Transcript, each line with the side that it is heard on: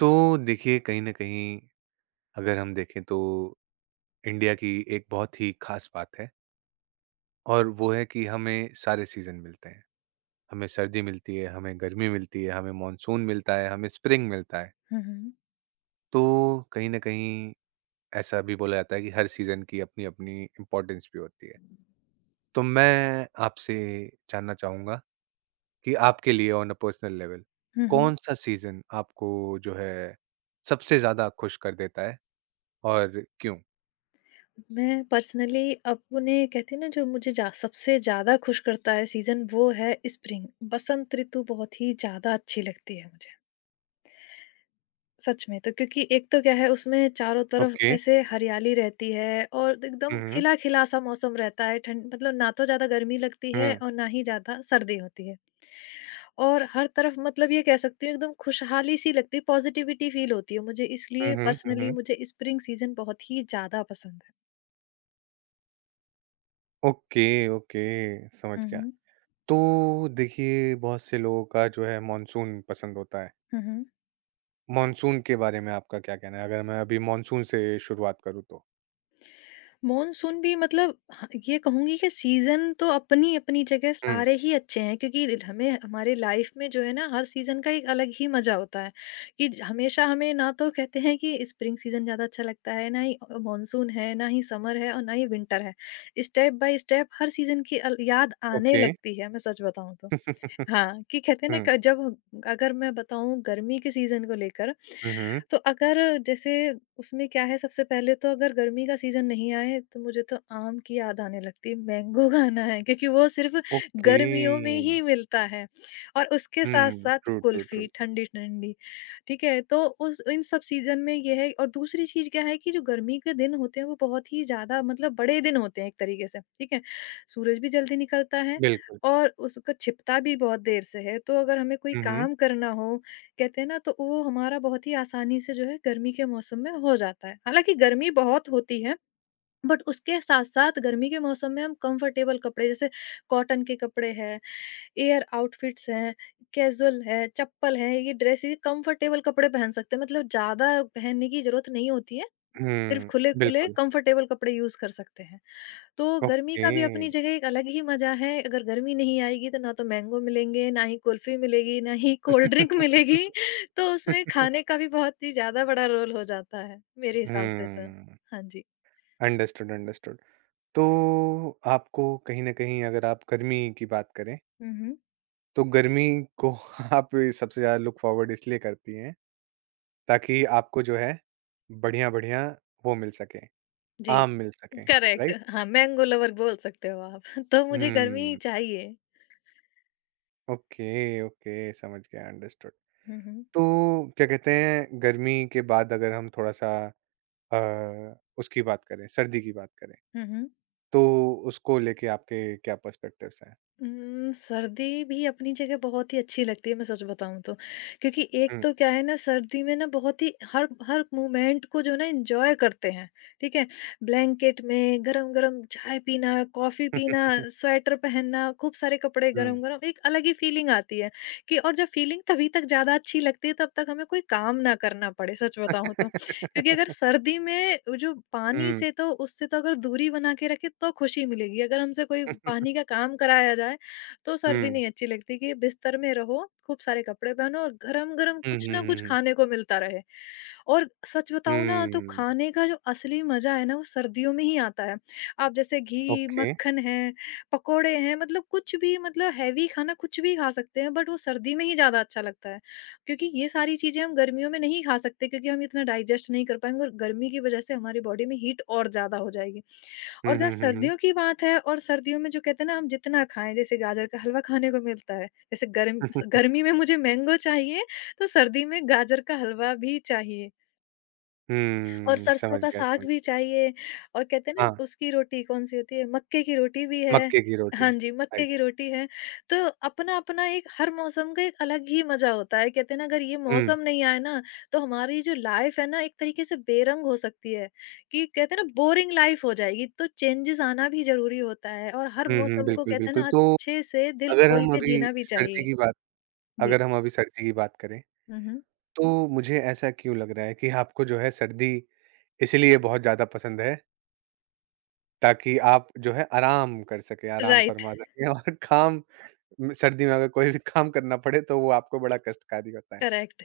right: तो देखिए कहीं न कहीं अगर हम देखें तो इंडिया की एक बहुत ही ख़ास बात है और वो है कि हमें सारे सीज़न मिलते हैं। हमें सर्दी मिलती है, हमें गर्मी मिलती है, हमें मानसून मिलता है, हमें स्प्रिंग मिलता है।
left: हुँ, हुँ।
right: तो कहीं न कहीं ऐसा भी बोला जाता है कि हर सीज़न की अपनी-अपनी इम्पोर्टेंस भी होती है। तो मैं आपसे जानना चाहूँगा कि आपके लिए ऑन अ पर्सनल लेवल
left: हुँ, हुँ।
right: कौन-सा सीज़न आपको जो है सबसे ज़्यादा खुश कर देता है और क्यों?
left: मैं पर्सनली अपने कहते हैं ना जो मुझे जा सबसे ज़्यादा खुश करता है सीज़न वो है स्प्रिंग। बसंत ऋतु बहुत ही ज़्यादा अच्छी लगती है मुझे, सच में तो, क्योंकि एक तो क्या है उसमें चारों तरफ
right: ओके।
left: ऐसे हरियाली रहती है और
right: हुँ,
left: एकदम
right: हुँ।
left: खिला-खिला सा मौसम रहता है। ठंड मतलब ना तो ज़्यादा गर्मी लगती है
right: हुँ।
left: और ना ही ज़्यादा सर्दी होती है। और हर तरफ मतलब ये कह सकती हूँ एकदम खुशहाली सी लगती है, पॉज़िटिविटी फ़ील होती है मुझे,
right: हुँ,
left: इसलिए
right: हुँ, हुँ,
left: पर्सनली
right: हुँ।
left: मुझे स्प्रिंग सीज़न बहुत ही ज़्यादा पसंद है।
right: ओके, ओके, समझ
left: हुँ,
right: गया।
left: हुँ।
right: तो देखिए, बहुत से लोगों का जो है मानसून पसंद होता है।
left: हुँ, हुँ।
right: मानसून के बारे में आपका क्या कहना है? अगर मैं अभी मानसून से शुरुआत करूँ तो?
left: मॉनसून भी मतलब हाँ, ये कहूँगी कि सीज़न तो अपनी-अपनी जगह
right: हुँ,
left: सारे ही अच्छे हैं, क्योंकि र हमें हमारे लाइफ़ में जो है ना हर सीज़न का एक अलग ही मज़ा होता है, कि ज हमेशा हमें ना तो कहते हैं कि स्प्रिंग सीज़न ज़्यादा अच्छा लगता है, ना ही मॉनसून है, ना ही समर है और ना ही विंटर है। स्टेप बाय स्टेप हर सीज़न की अल याद आने
right: ओके।
left: लगती है, मैं सच बताऊँ तो। हाँ, कि कहते हैं ना
right: हुँ,
left: क जब अगर मैं बताऊँ गर्मी के सीज़न को लेकर,
right: हुँ, हुँ,
left: तो अगर जैसे उसमें क्या है, सबसे पहले तो अगर गर्मी का सीज़न नहीं आए तो मुझे तो आम की याद आने लगती है, मैंगो खाना है क्योंकि वो सिर्फ़
right: ओके।
left: गर्मियों में ही मिलता है, और उसके
right: हुँ,
left: साथ-साथ
right: ट्रू, ट्रू,
left: कुल्फ़ी
right: ट्रू।
left: ठंडी-ठंडी, ठीक है? तो उस इन सब सीज़न में ये है, और दूसरी चीज़ क्या है कि जो गर्मी के दिन होते हैं वो बहुत ही ज़्यादा मतलब बड़े दिन होते हैं एक तरीके से, ठीक है? सूरज भी जल्दी निकलता है
right: बिल्कुल।
left: और उसका छिपता भी बहुत देर से है, तो अगर हमें कोई
right: हुँ, हुँ,
left: काम करना हो, कहते हैं ना, तो वो हमारा बहुत ही आसानी से जो है गर्मी के मौसम में हो जाता है। हालाँकि गर्मी बहुत होती है, बट उसके साथ-साथ गर्मी के मौसम में हम कम्फ़र्टेबल कपड़े, जैसे कॉटन के कपड़े हैं, एयर आउटफिट्स हैं, कैज़ुअल है, चप्पल है, ये ड्रेस ये कम्फ़र्टेबल कपड़े पहन सकते हैं। मतलब ज़्यादा पहनने की ज़रूरत नहीं होती है, सिर्फ़
right: हुँ,
left: खुले-खुले
right: बिल्कुल,
left: कम्फ़र्टेबल कपड़े यूज़ कर सकते हैं। तो गर्मी
right: ओके।
left: का भी अपनी जगह एक अलग ही मज़ा है, अगर गर्मी नहीं आएगी तो ना तो मैंगो मिलेंगे, ना ही कुल्फ़ी मिलेगी, ना ही कोल्ड ड्रिंक मिलेगी, तो उसमें खाने का भी बहुत ही ज़्यादा बड़ा रोल हो जाता है, मेरे हिसाब से तो।
right: हुँ,
left: हाँ जी।
right: Understood, understood. तो आपको कहीं न कहीं अगर आप गर्मी की बात करें
left: हुँ, हुँ।
right: तो गर्मी को आप सबसे ज़्यादा लुक फॉरवर्ड इसलिए करती हैं ताकि आपको जो है बढ़िया-बढ़िया वो मिल सके,
left: जी,
right: आम मिल सके,
left: करेक्ट,
right: राइट?
left: हाँ, मैंगो लवर बोल सकते हो आप। तो मुझे गर्मी
right: हुँ,
left: चाहिए।
right: ओके, ओके समझ गया अंडरस्टूड।
left: हुँ, हुँ।
right: तो क्या कहते हैं गर्मी के बाद अगर हम थोड़ा-सा उसकी बात करें, सर्दी की बात करें,
left: हुँ, हुँ।
right: तो उसको लेके आपके क्या पर्सपेक्टिव्स हैं?
left: सर्दी भी अपनी जगह बहुत ही अच्छी लगती है, मैं सच बताऊँ तो। क्योंकि एक
right: हुँ,
left: तो क्या है ना, सर्दी में ना बहुत ही हर हर मोमेंट को जो है ना एन्जॉय करते हैं, ठीक है? ब्लैंकेट में गरम-गरम चाय पीना, कॉफ़ी पीना, स्वेटर पहनना, खूब सारे कपड़े
right: हुँ।
left: गरम-गरम, एक अलग ही फ़ीलिंग आती है कि, और जब फ़ीलिंग तभी तक ज़्यादा अच्छी लगती है तब तक हमें कोई काम ना करना पड़े, सच बताऊँ तो। क्योंकि अगर सर्दी में वो जो
right: हुँ,
left: पानी
right: हुँ,
left: से, तो उससे तो अगर दूरी बना के रखे तो खुशी मिलेगी। अगर हमसे कोई पानी का काम कराया जाए तो सर्दी
right: हुँ,
left: नहीं अच्छी लगती, कि बिस्तर में रहो, खूब सारे कपड़े पहनो और गरम-गरम
right: हुँ, हुँ,
left: कुछ ना कुछ
right: हुँ, हुँ,
left: खाने को मिलता रहे। और सच बताऊँ ना तो खाने का जो असली मज़ा है ना वो सर्दियों में ही आता है। आप जैसे घी,
right: ओके।
left: मक्खन है, पकोड़े हैं, मतलब कुछ भी, मतलब हेवी खाना कुछ भी खा सकते हैं, बट वो सर्दी में ही ज़्यादा अच्छा लगता है। क्योंकि ये सारी चीज़ें हम गर्मियों में नहीं खा सकते, क्योंकि हम इतना डाइजेस्ट नहीं कर पाएँगे और गर्मी की वज़ह से हमारी बॉडी में हीट और ज़्यादा हो जाएगी।
right: हुँ,
left: और जहाँ
right: हुँ, हुँ, हुँ।
left: सर्दियों की बात है, और सर्दियों में जो कहते हैं ना हम जितना खाएँ, जैसे गाजर का हलवा खाने को मिलता है। जैसे गर्मी में मुझे मैंगो चाहिए, तो सर्दी में गाजर का हलवा भी चाहिए। और
right: हुँ,
left: सरसों
right: समझ
left: का
right: गया, समझ
left: साग भी
right: गया।
left: चाहिए, और कहते हैं
right: हाँ,
left: ना उसकी रोटी कौन-सी होती है, मक्के की रोटी भी है।
right: मक्के की रोटी,
left: हाँ जी, मक्के
right: राइट।
left: की रोटी है। तो अपना-अपना एक, हर मौसम का एक अलग ही मज़ा होता है। कहते हैं ना अगर ये
right: हुँ,
left: मौसम नहीं आए ना, तो हमारी जो लाइफ़ है ना एक तरीके से बेरंग हो सकती है, कि कहते हैं ना बोरिंग लाइफ़ हो जाएगी। तो चेंजेस आना भी ज़रूरी होता है, और हर
right: हुँ, हुँ,
left: मौसम को
right: बिल्कुल,
left: कहते हैं
right: बिल्कुल।
left: ना
right: तो
left: अच्छे से दिल
right: अगर
left: खोल
right: हम
left: के
right: अभी
left: जीना भी
right: सर्दी
left: चाहिए।
right: की बात
left: जी।
right: अगर हम अभी सर्दी की बात करें,
left: हुँ, हुँ।
right: तो मुझे ऐसा क्यों लग रहा है कि आपको जो है सर्दी इसलिए बहुत ज़्यादा पसंद है, ताकि आप जो है आराम कर सकें, आराम
left: राइट,
right: फरमा सकें और काम म सर्दी में अगर कोई भी काम करना पड़े, तो वो आपको बड़ा कष्टकारी होता है।
left: करेक्ट।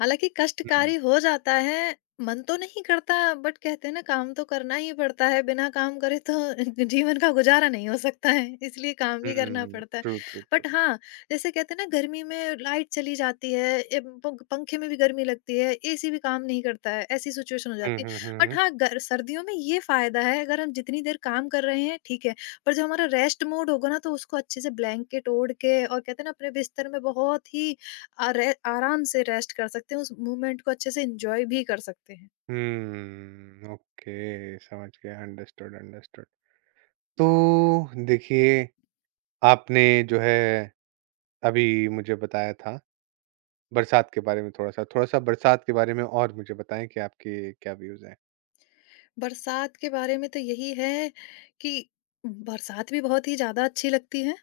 left: हालाँकि
right: हुँ,
left: कष्टकारी हो जाता है, मन तो नहीं करता, बट कहते हैं ना काम तो करना ही पड़ता है, बिना काम करे तो जीवन का गुज़ारा नहीं हो सकता है, इसलिए काम भी करना
right: हुँ,
left: पड़ता है।
right: True, true, true.
left: बट हाँ, जैसे कहते हैं ना गर्मी में लाइट चली जाती है, ए पंख पंखे में भी गर्मी लगती है, एसी भी काम नहीं करता है, ऐसी सिचुएशन हो
right: हुँ,
left: जाती है।
right: हुँ, हुँ,
left: बट
right: हुँ।
left: हाँ, गर सर्दियों में ये फ़ायदा है, अगर हम जितनी देर काम कर रहे हैं ठीक है, पर जब हमारा रेस्ट मोड होगा ना तो उसको अच्छे से ब्लैंकेट ओढ़ के, और कहते हैं ना अपने बिस्तर में बहुत ही, अरे आराम से रेस्ट कर सकते हैं, उस मोमेंट को अच्छे से एंजॉय भी कर सकते हैं।
right: हुँ, ओके, समझ गया, अंडरस्टूड, अंडरस्टूड। तो देखिए, आपने जो है अभी मुझे बताया था बरसात के बारे में थोड़ा-सा, थोड़ा-सा बरसात के बारे में और मुझे बताएँ कि आपके क्या व्यूज़ हैं?
left: बरसात के बारे में तो यही है कि बरसात भी बहुत ही ज़्यादा अच्छी लगती है,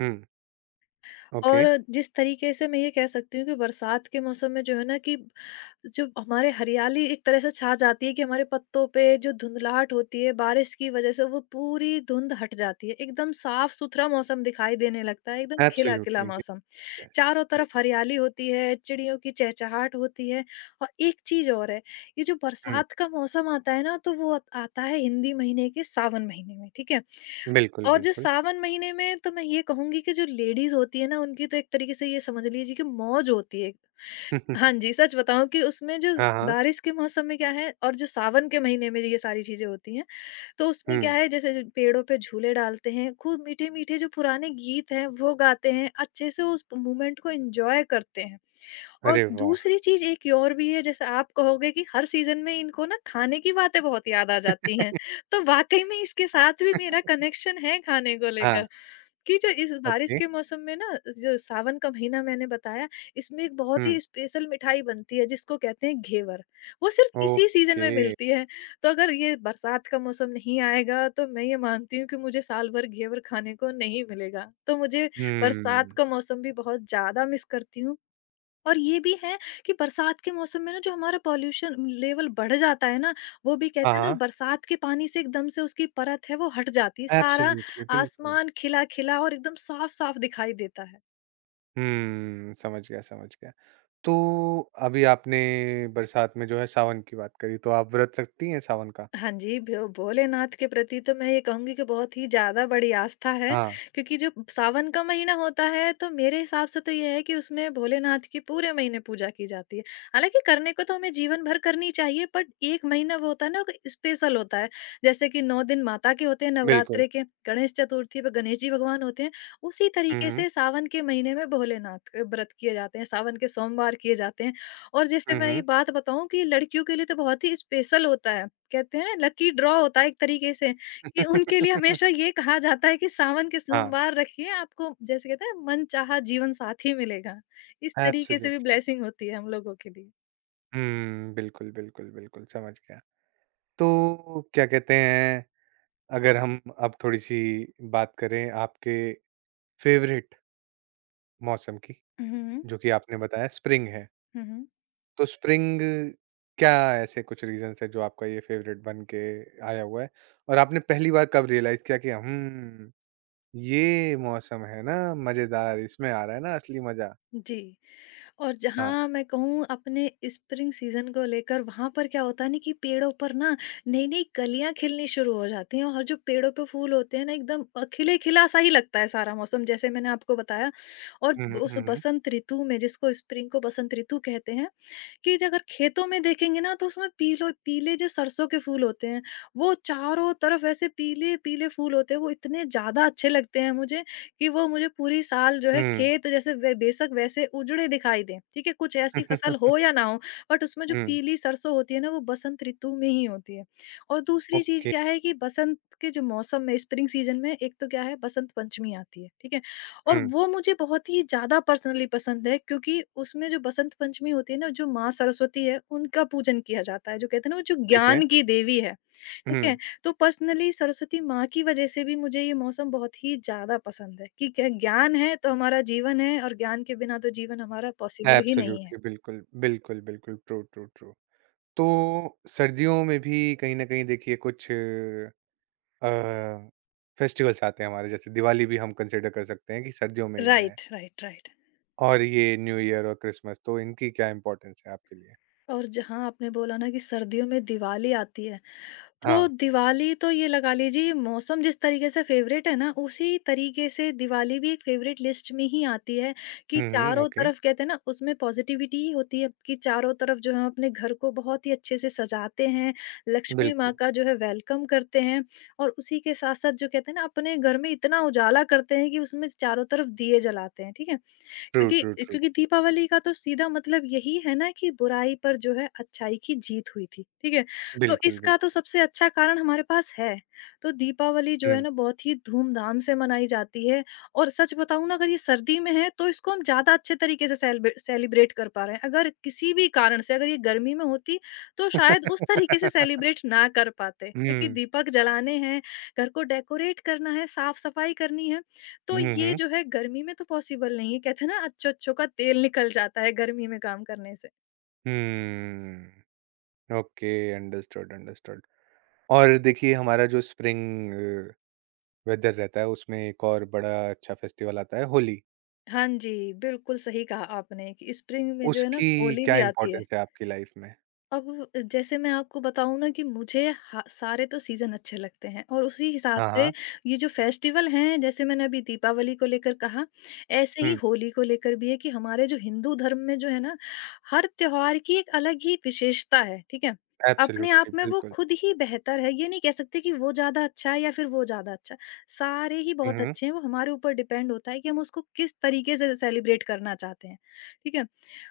right: हुँ, ओके,
left: और जिस तरीके से मैं ये कह सकती हूँ कि बरसात के मौसम में जो है ना, कि जो हमारे हरियाली एक तरह से छा जाती है, कि हमारे पत्तों पे जो धुंधलाहट होती है बारिश की वजह से वो पूरी धुंध हट जाती है, एकदम साफ सुथरा मौसम दिखाई देने लगता है, एकदम खिला खिला
right: एब्सोल्युटली,
left: मौसम,
right: यस, यस,
left: चारों
right: यस,
left: तरफ हरियाली होती है, चिड़ियों की चहचहाट होती है। और एक चीज और है, ये जो
right: हुँ,
left: बरसात का मौसम आता है ना, तो वो आता है हिंदी महीने के सावन महीने में, ठीक है?
right: बिल्कुल,
left: और जो
right: बिल्कुल।
left: सावन महीने में, तो मैं ये कहूंगी कि जो लेडीज होती है ना, उनकी तो एक तरीके से ये समझ लीजिए कि मौज होती है। हाँ जी, सच बताऊँ कि उसमें जो
right: हाँ, हाँ,
left: बारिश के मौसम में क्या है, और जो सावन के महीने में ये सारी चीज़ें होती हैं, तो उसमें क्या
right: हुँ,
left: है, जैसे जो पेड़ों पे झूले डालते हैं, खूब मीठे-मीठे जो पुराने गीत हैं वो गाते हैं, अच्छे से उस मोमेंट को एन्जॉय करते हैं। और
right: अरे वाह!
left: दूसरी चीज़ एक और भी है, जैसे आप कहोगे कि हर सीज़न में इनको ना खाने की बातें बहुत याद आ जाती हैं, तो वाक़ई में इसके साथ भी मेरा कनेक्शन है खाने को
right: हाँ,
left: लेकर। कि जो इस बारिश
right: ओके,
left: के मौसम में ना, जो सावन का महीना मैंने बताया, इसमें एक बहुत
right: हुँ,
left: ही स्पेशल मिठाई बनती है, जिसको कहते हैं घेवर। वो सिर्फ़ इसी सीज़न
right: ओके,
left: में मिलती है। तो अगर ये बरसात का मौसम नहीं आएगा, तो मैं ये मानती हूँ कि मुझे साल भर घेवर खाने को नहीं मिलेगा। तो मुझे बरसात
right: हुँ,
left: का मौसम भी बहुत ज़्यादा मिस करती हूँ, और ये भी है कि बरसात के मौसम में ना जो हमारा पॉल्यूशन लेवल बढ़ जाता है ना, वो भी
right: हाँ,
left: कहते हैं ना
right: हाँ,
left: बरसात के पानी से एकदम से उसकी परत है वो हट जाती है। सारा
right: एब्सोल्युटली, बिल्कुल।
left: आसमान खिला-खिला और एकदम साफ-साफ दिखाई देता है।
right: हुँ, समझ गया, समझ गया। तो अभी आपने बरसात में जो है सावन की बात करी, तो आप व्रत रखती हैं सावन का?
left: हाँ जी, भो भोलेनाथ के प्रति तो मैं ये कहूँगी कि बहुत ही ज़्यादा बड़ी आस्था है,
right: हाँ,
left: क्योंकि जो सावन का महीना होता है, तो मेरे हिसाब से तो ये है कि उसमें भोलेनाथ की पूरे महीने पूजा की जाती है। हालाँकि करने को तो हमें जीवन भर करनी चाहिए, बट 1 महीना वो होता है ना, कि स्पेशल होता है। जैसे कि 9 दिन माता के होते हैं
right: बिल्कुल।
left: नवरात्रे के, गणेश चतुर्थी पे गणेश जी भगवान होते हैं, उसी
right: हुँ,
left: तरीके
right: हुँ।
left: से सावन के महीने में भोलेनाथ के व्रत किए जाते हैं, सावन के सोमवार किए जाते हैं। और जैसे
right: हुँ,
left: मैं ये
right: हुँ।
left: बात बताऊँ कि लड़कियों के लिए तो बहुत ही स्पेशल होता है। कहते हैं ना लकी ड्रॉ होता है एक तरीके से, कि उनके लिए हमेशा ये कहा जाता है कि सावन के
right: हाँ,
left: सोमवार रखिए, आपको जैसे कहते हैं मनचाहा जीवन साथी मिलेगा। इस तरीके से भी
right: एब्सोल्युटली।
left: ब्लेसिंग होती है हम लोगों के लिए।
right: हुँ, बिल्कुल, बिल्कुल, बिल्कुल, समझ गया। तो क्या कहते हैं, अगर हम अब थोड़ी-सी बात करें आपके फ़ेवरेट मौसम की,
left: हुँ, हुँ।
right: जो कि आपने बताया स्प्रिंग है।
left: हुँ, हुँ।
right: तो स्प्रिंग क्या ऐसे कुछ रीजंस है जो आपका ये फेवरेट बन के आया हुआ है? और आपने पहली बार कब रियलाइज़ किया कि ये मौसम है ना मज़ेदार, इसमें आ रहा है ना असली मज़ा?
left: जी। और
right: हाँ।
left: जहाँ मैं कहूँ अपने स्प्रिंग सीजन को लेकर, वहां पर क्या होता है ना कि पेड़ों पर ना नई नई कलियां खिलनी शुरू हो जाती हैं, और जो पेड़ों पे फूल होते हैं ना, एकदम खिले खिला सा ही लगता है सारा मौसम, जैसे मैंने आपको बताया। और
right: हुँ, हुँ,
left: उस
right: हुँ,
left: बसंत ऋतु में, जिसको स्प्रिंग को बसंत ऋतु कहते हैं, कि ज अगर खेतों में देखेंगे ना तो उसमें पीलो पीले जो सरसों के फूल होते हैं, वो चारों तरफ ऐसे पीले-पीले फूल होते हैं, वो इतने ज़्यादा अच्छे लगते हैं मुझे, कि वो मुझे पूरी साल जो है
right: हुँ।
left: खेत जैसे बे बेशक वैसे उजड़े दिखाई दें, ठीक है? कुछ ऐसी
right: हुँ।
left: फसल हो या ना हो, बट उसमें जो
right: हुँ,
left: पीली सरसों होती है ना वो बसंत ऋतु में ही होती है। और दूसरी चीज़
right: ओके।
left: क्या है कि बसंत के जो मौसम में स्प्रिंग सीज़न में एक तो क्या है बसंत पंचमी आती है, ठीक है? और
right: हुँ,
left: वो मुझे बहुत ही ज़्यादा पर्सनली पसंद है क्योंकि उसमें जो बसंत पंचमी होती है ना, जो माँ सरस्वती है, उनका पूजन किया जाता है। जो कहते हैं ना, वो जो
right: ठीक है।
left: ज्ञान की देवी है,
right: हुँ,
left: ठीक है? तो पर्सनली सरस्वती माँ की वजह से भी मुझे ये मौसम बहुत ही ज़्यादा पसंद है कि क्या ज्ञान है तो हमारा जीवन है और ज्ञान के बिना तो जीवन हमारा पॉसिबल ही नहीं है।
right: एब्सोल्युटली, बिल्कुल, बिल्कुल, बिल्कुल। True, true, true. तो सर्दियों में भी कहीं न कहीं देखिए कुछ अ, फेस्टिवल्स आते हैं हमारे जैसे दिवाली भी हम कंसिडर कर सकते हैं कि सर्दियों में ही आया है।
left: Right, right, right.
right: और ये न्यू ईयर और क्रिसमस तो इनकी क्या इम्पोर्टेंस है आपके लिए?
left: और जहाँ आपने बोला ना कि सर्दियों में दिवाली आती है, तो
right: हाँ।
left: दिवाली तो ये लगा लीजिए, मौसम जिस तरीके से फेवरेट है ना, उसी तरीके से दिवाली भी एक फेवरेट लिस्ट में ही आती है कि
right: हुँ, हुँ,
left: चारों
right: ओके।
left: तरफ कहते हैं ना उसमें पॉजिटिविटी ही होती है, कि चारों तरफ जो है अपने घर को बहुत ही अच्छे से सजाते हैं, लक्ष्मी माँ
right: बिल्कुल।
left: का जो है वेलकम करते हैं और उसी के साथ-साथ जो कहते हैं ना अपने घर में इतना उजाला करते हैं कि उसमें चारों तरफ दिए जलाते हैं, ठीक है?
right: ट्रू, ट्रू,
left: क्योंकि
right: ट्रू।
left: क्योंकि दीपावली का तो सीधा मतलब यही है ना कि बुराई पर जो है अच्छाई की जीत हुई थी, ठीक है? तो
right: बिल्कुल,
left: इसका
right: बिल्कुल।
left: तो सबसे अच्छा कारण हमारे पास है। तो दीपावली जो है
right: हुँ।
left: ना बहुत ही धूमधाम से मनाई जाती है और सच बताऊँ ना, अगर ये सर्दी में है तो इसको हम ज़्यादा अच्छे तरीके से सेलिब्रेट कर पा रहे हैं। अगर किसी भी कारण से अगर ये गर्मी में होती तो शायद उस तरीके से सेलिब्रेट ना कर पाते, क्योंकि
right: हुँ।
left: दीपक जलाने हैं, घर को डेकोरेट करना है, साफ-सफाई करनी है। तो
right: हुँ,
left: ये
right: हुँ।
left: जो है गर्मी में तो पॉसिबल नहीं है, कहते हैं ना अच्छों-अच्छों का तेल निकल जाता है गर्मी में काम करने से।
right: हुँ। Okay, understood, understood. और देखिए हमारा जो स्प्रिंग वेदर रहता है उसमें एक और बड़ा अच्छा फेस्टिवल आता है होली।
left: हाँ जी, बिल्कुल सही कहा आपने कि स्प्रिंग में जो है ना
right: उसकी
left: होली
right: क्या
left: भी आती है।
right: इम्पोर्टेंस है आपकी लाइफ में?
left: अब जैसे मैं आपको बताऊँ ना कि मुझे हा सारे तो सीज़न अच्छे लगते हैं और उसी हिसाब
right: हाँ,
left: से
right: हाँ।
left: ये जो फेस्टिवल हैं, जैसे मैंने अभी दीपावली को लेकर कहा, ऐसे ही
right: हुँ,
left: होली को लेकर भी है कि हमारे जो हिंदू धर्म में जो है ना, हर त्योहार की एक अलग ही विशेषता है, ठीक है? अपने आप
right: एब्सोल्युटली,
left: में वो
right: बिल्कुल।
left: खुद ही बेहतर है, ये नहीं कह सकते कि वो ज़्यादा अच्छा है या फिर वो ज़्यादा अच्छा है। सारे ही
right: हुँ,
left: बहुत
right: हुँ।
left: अच्छे हैं, वो हमारे ऊपर डिपेंड होता है कि हम उसको किस तरीके से सेलिब्रेट करना चाहते हैं, ठीक है?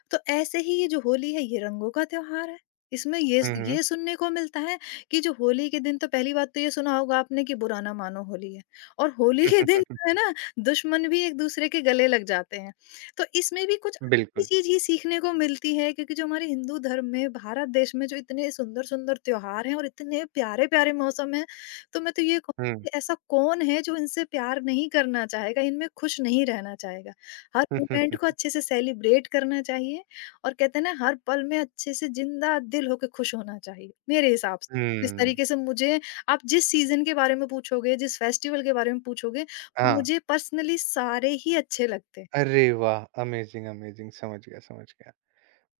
left: तो ऐसे ही ये जो होली है, ये रंगों का त्योहार है। इसमें ये
right: हुँ, हुँ।
left: ये सुनने को मिलता है कि जो होली के दिन, तो पहली बात तो ये सुना होगा आपने कि बुरा ना मानो होली है, और होली के दिन जो है ना दुश्मन भी एक दूसरे के गले लग जाते हैं। तो इसमें भी कुछ अच्छी
right: बिल्कुल।
left: चीज़ ही सीखने को मिलती है, क्योंकि जो हमारे हिंदू धर्म में, भारत देश में जो इतने सुंदर-सुंदर त्योहार हैं और इतने प्यारे-प्यारे मौसम हैं, तो मैं तो ये
right: हुँ।
left: कहूँगी, ऐसा कौन है जो इनसे प्यार नहीं करना चाहेगा, इनमें खुश नहीं रहना चाहेगा? हर
right: हुँ, हुँ,
left: मोमेंट
right: हुँ।
left: को अच्छे से सेलिब्रेट करना चाहिए और कहते हैं ना हर पल में अच्छे से जिंदा दिल होके खुश होना चाहिए। मेरे हिसाब से जिस
right: हुँ।
left: तरीके से मुझे, आप जिस सीजन के बारे में पूछोगे, जिस फेस्टिवल के बारे में पूछोगे,
right: हाँ।
left: मुझे पर्सनली सारे ही अच्छे लगते हैं।
right: अरे वाह! अमेज़िंग, अमेज़िंग समझ गया, समझ गया।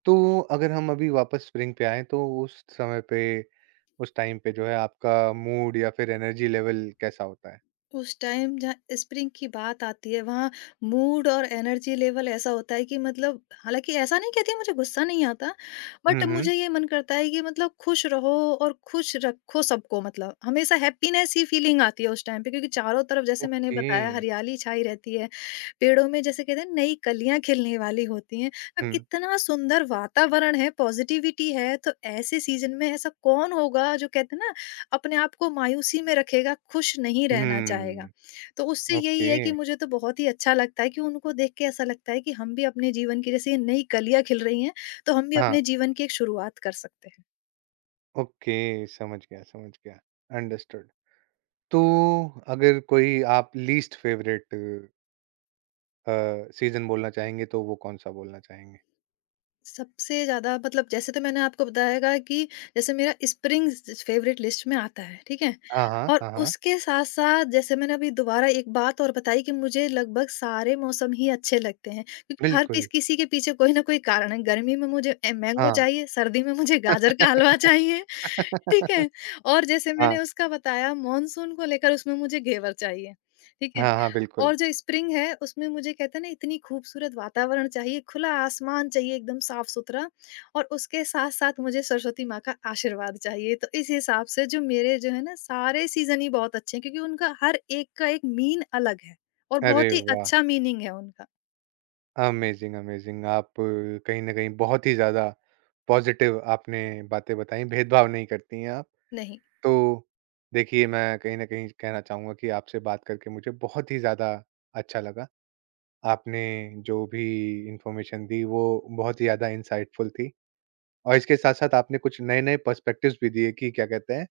right: तो अगर हम अभी वापस स्प्रिंग पे आएँ तो उस समय पे, उस टाइम पे जो है आपका मूड या फिर एनर्जी लेवल कैसा होता है?
left: उस टाइम जहाँ स्प्रिंग की बात आती है, वहाँ मूड और एनर्जी लेवल ऐसा होता है कि मतलब, हालाँकि ऐसा नहीं कहती मुझे गुस्सा नहीं आता,
right: हुँ,
left: बट
right: हुँ।
left: मुझे ये मन करता है कि मतलब खुश रहो और खुश रखो सबको। मतलब, हमेशा हैप्पीनेस ही फीलिंग आती है उस टाइम पे, क्योंकि चारों तरफ जैसे मैंने
right: ओके।
left: बताया हरियाली छाई रहती है, पेड़ों में जैसे कहते हैं नई कलियाँ खिलने वाली होती हैं। अब
right: हुँ।
left: इतना सुंदर वातावरण है, पॉज़िटिविटी है, तो ऐसे सीज़न में ऐसा कौन होगा जो कहते हैं ना अपने आप को मायूसी में रखेगा, खुश नहीं रहना
right: हुँ।
left: चाहेगा। तो उससे
right: ओके।
left: यही है कि मुझे तो बहुत ही अच्छा लगता है कि उनको देख के ऐसा लगता है कि हम भी अपने जीवन की, जैसे ये नई कलियाँ खिल रही हैं, तो हम भी
right: हाँ,
left: अपने जीवन की एक शुरुआत कर सकते हैं।
right: ओके समझ गया, समझ गया। अंडरस्टूड। तो अगर कोई आप लीस्ट फेवरेट अ, सीज़न बोलना चाहेंगे तो वो कौन-सा बोलना चाहेंगे?
left: सबसे ज़्यादा मतलब जैसे तो मैंने आपको बताया कि जैसे मेरा स्प्रिंग फेवरेट लिस्ट में आता है, ठीक है?
right: हाँ, हाँ।
left: और
right: हाँ, हाँ।
left: उसके साथ-साथ जैसे मैंने अभी दोबारा एक बात और बताई कि मुझे लगभग सारे मौसम ही अच्छे लगते हैं, क्योंकि हर
right: बिल्कुल।
left: पिस किसी के पीछे कोई ना कोई कारण है। गर्मी में मुझे ए मैंगो
right: हाँ।
left: चाहिए, सर्दी में मुझे गाजर का हलवा चाहिए। ठीक है? और जैसे मैंने
right: हाँ।
left: उसका बताया मानसून को लेकर उसमें मुझे घेवर चाहिए, ठीक है?
right: हाँ, हाँ, बिल्कुल।
left: और जो स्प्रिंग है उसमें मुझे कहते हैं ना इतनी खूबसूरत वातावरण चाहिए, खुला आसमान चाहिए एकदम साफ-सुथरा, और उसके साथ-साथ मुझे सरस्वती माँ का आशीर्वाद चाहिए। तो इस हिसाब से जो मेरे जो है ना सारे सीज़न ही बहुत अच्छे हैं, क्योंकि उनका हर एक का एक मीन अलग है और
right: अरे
left: बहुत ही
right: वाह!
left: अच्छा मीनिंग है उनका।
right: Amazing, amazing. आप कहीं न कहीं बहुत ही ज़्यादा पॉज़िटिव आपने बातें बताई, भेदभाव नहीं करती हैं आप।
left: नहीं।
right: तो देखिए, मैं कहीं न कहीं कहना चाहूँगा कि आपसे बात करके मुझे बहुत ही ज़्यादा अच्छा लगा। आपने जो भी इन्फ़ॉर्मेशन दी, वो बहुत ही ज़्यादा इनसाइटफुल थी और इसके साथ-साथ आपने कुछ नए-नए पर्सपेक्टिव्स भी दिए कि क्या कहते हैं,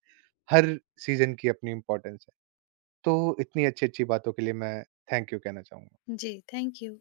right: हर सीज़न की अपनी इम्पोर्टेंस है। तो इतनी अच्छी-अच्छी बातों के लिए मैं थैंक यू कहना चाहूँगा।
left: जी, थैंक यू।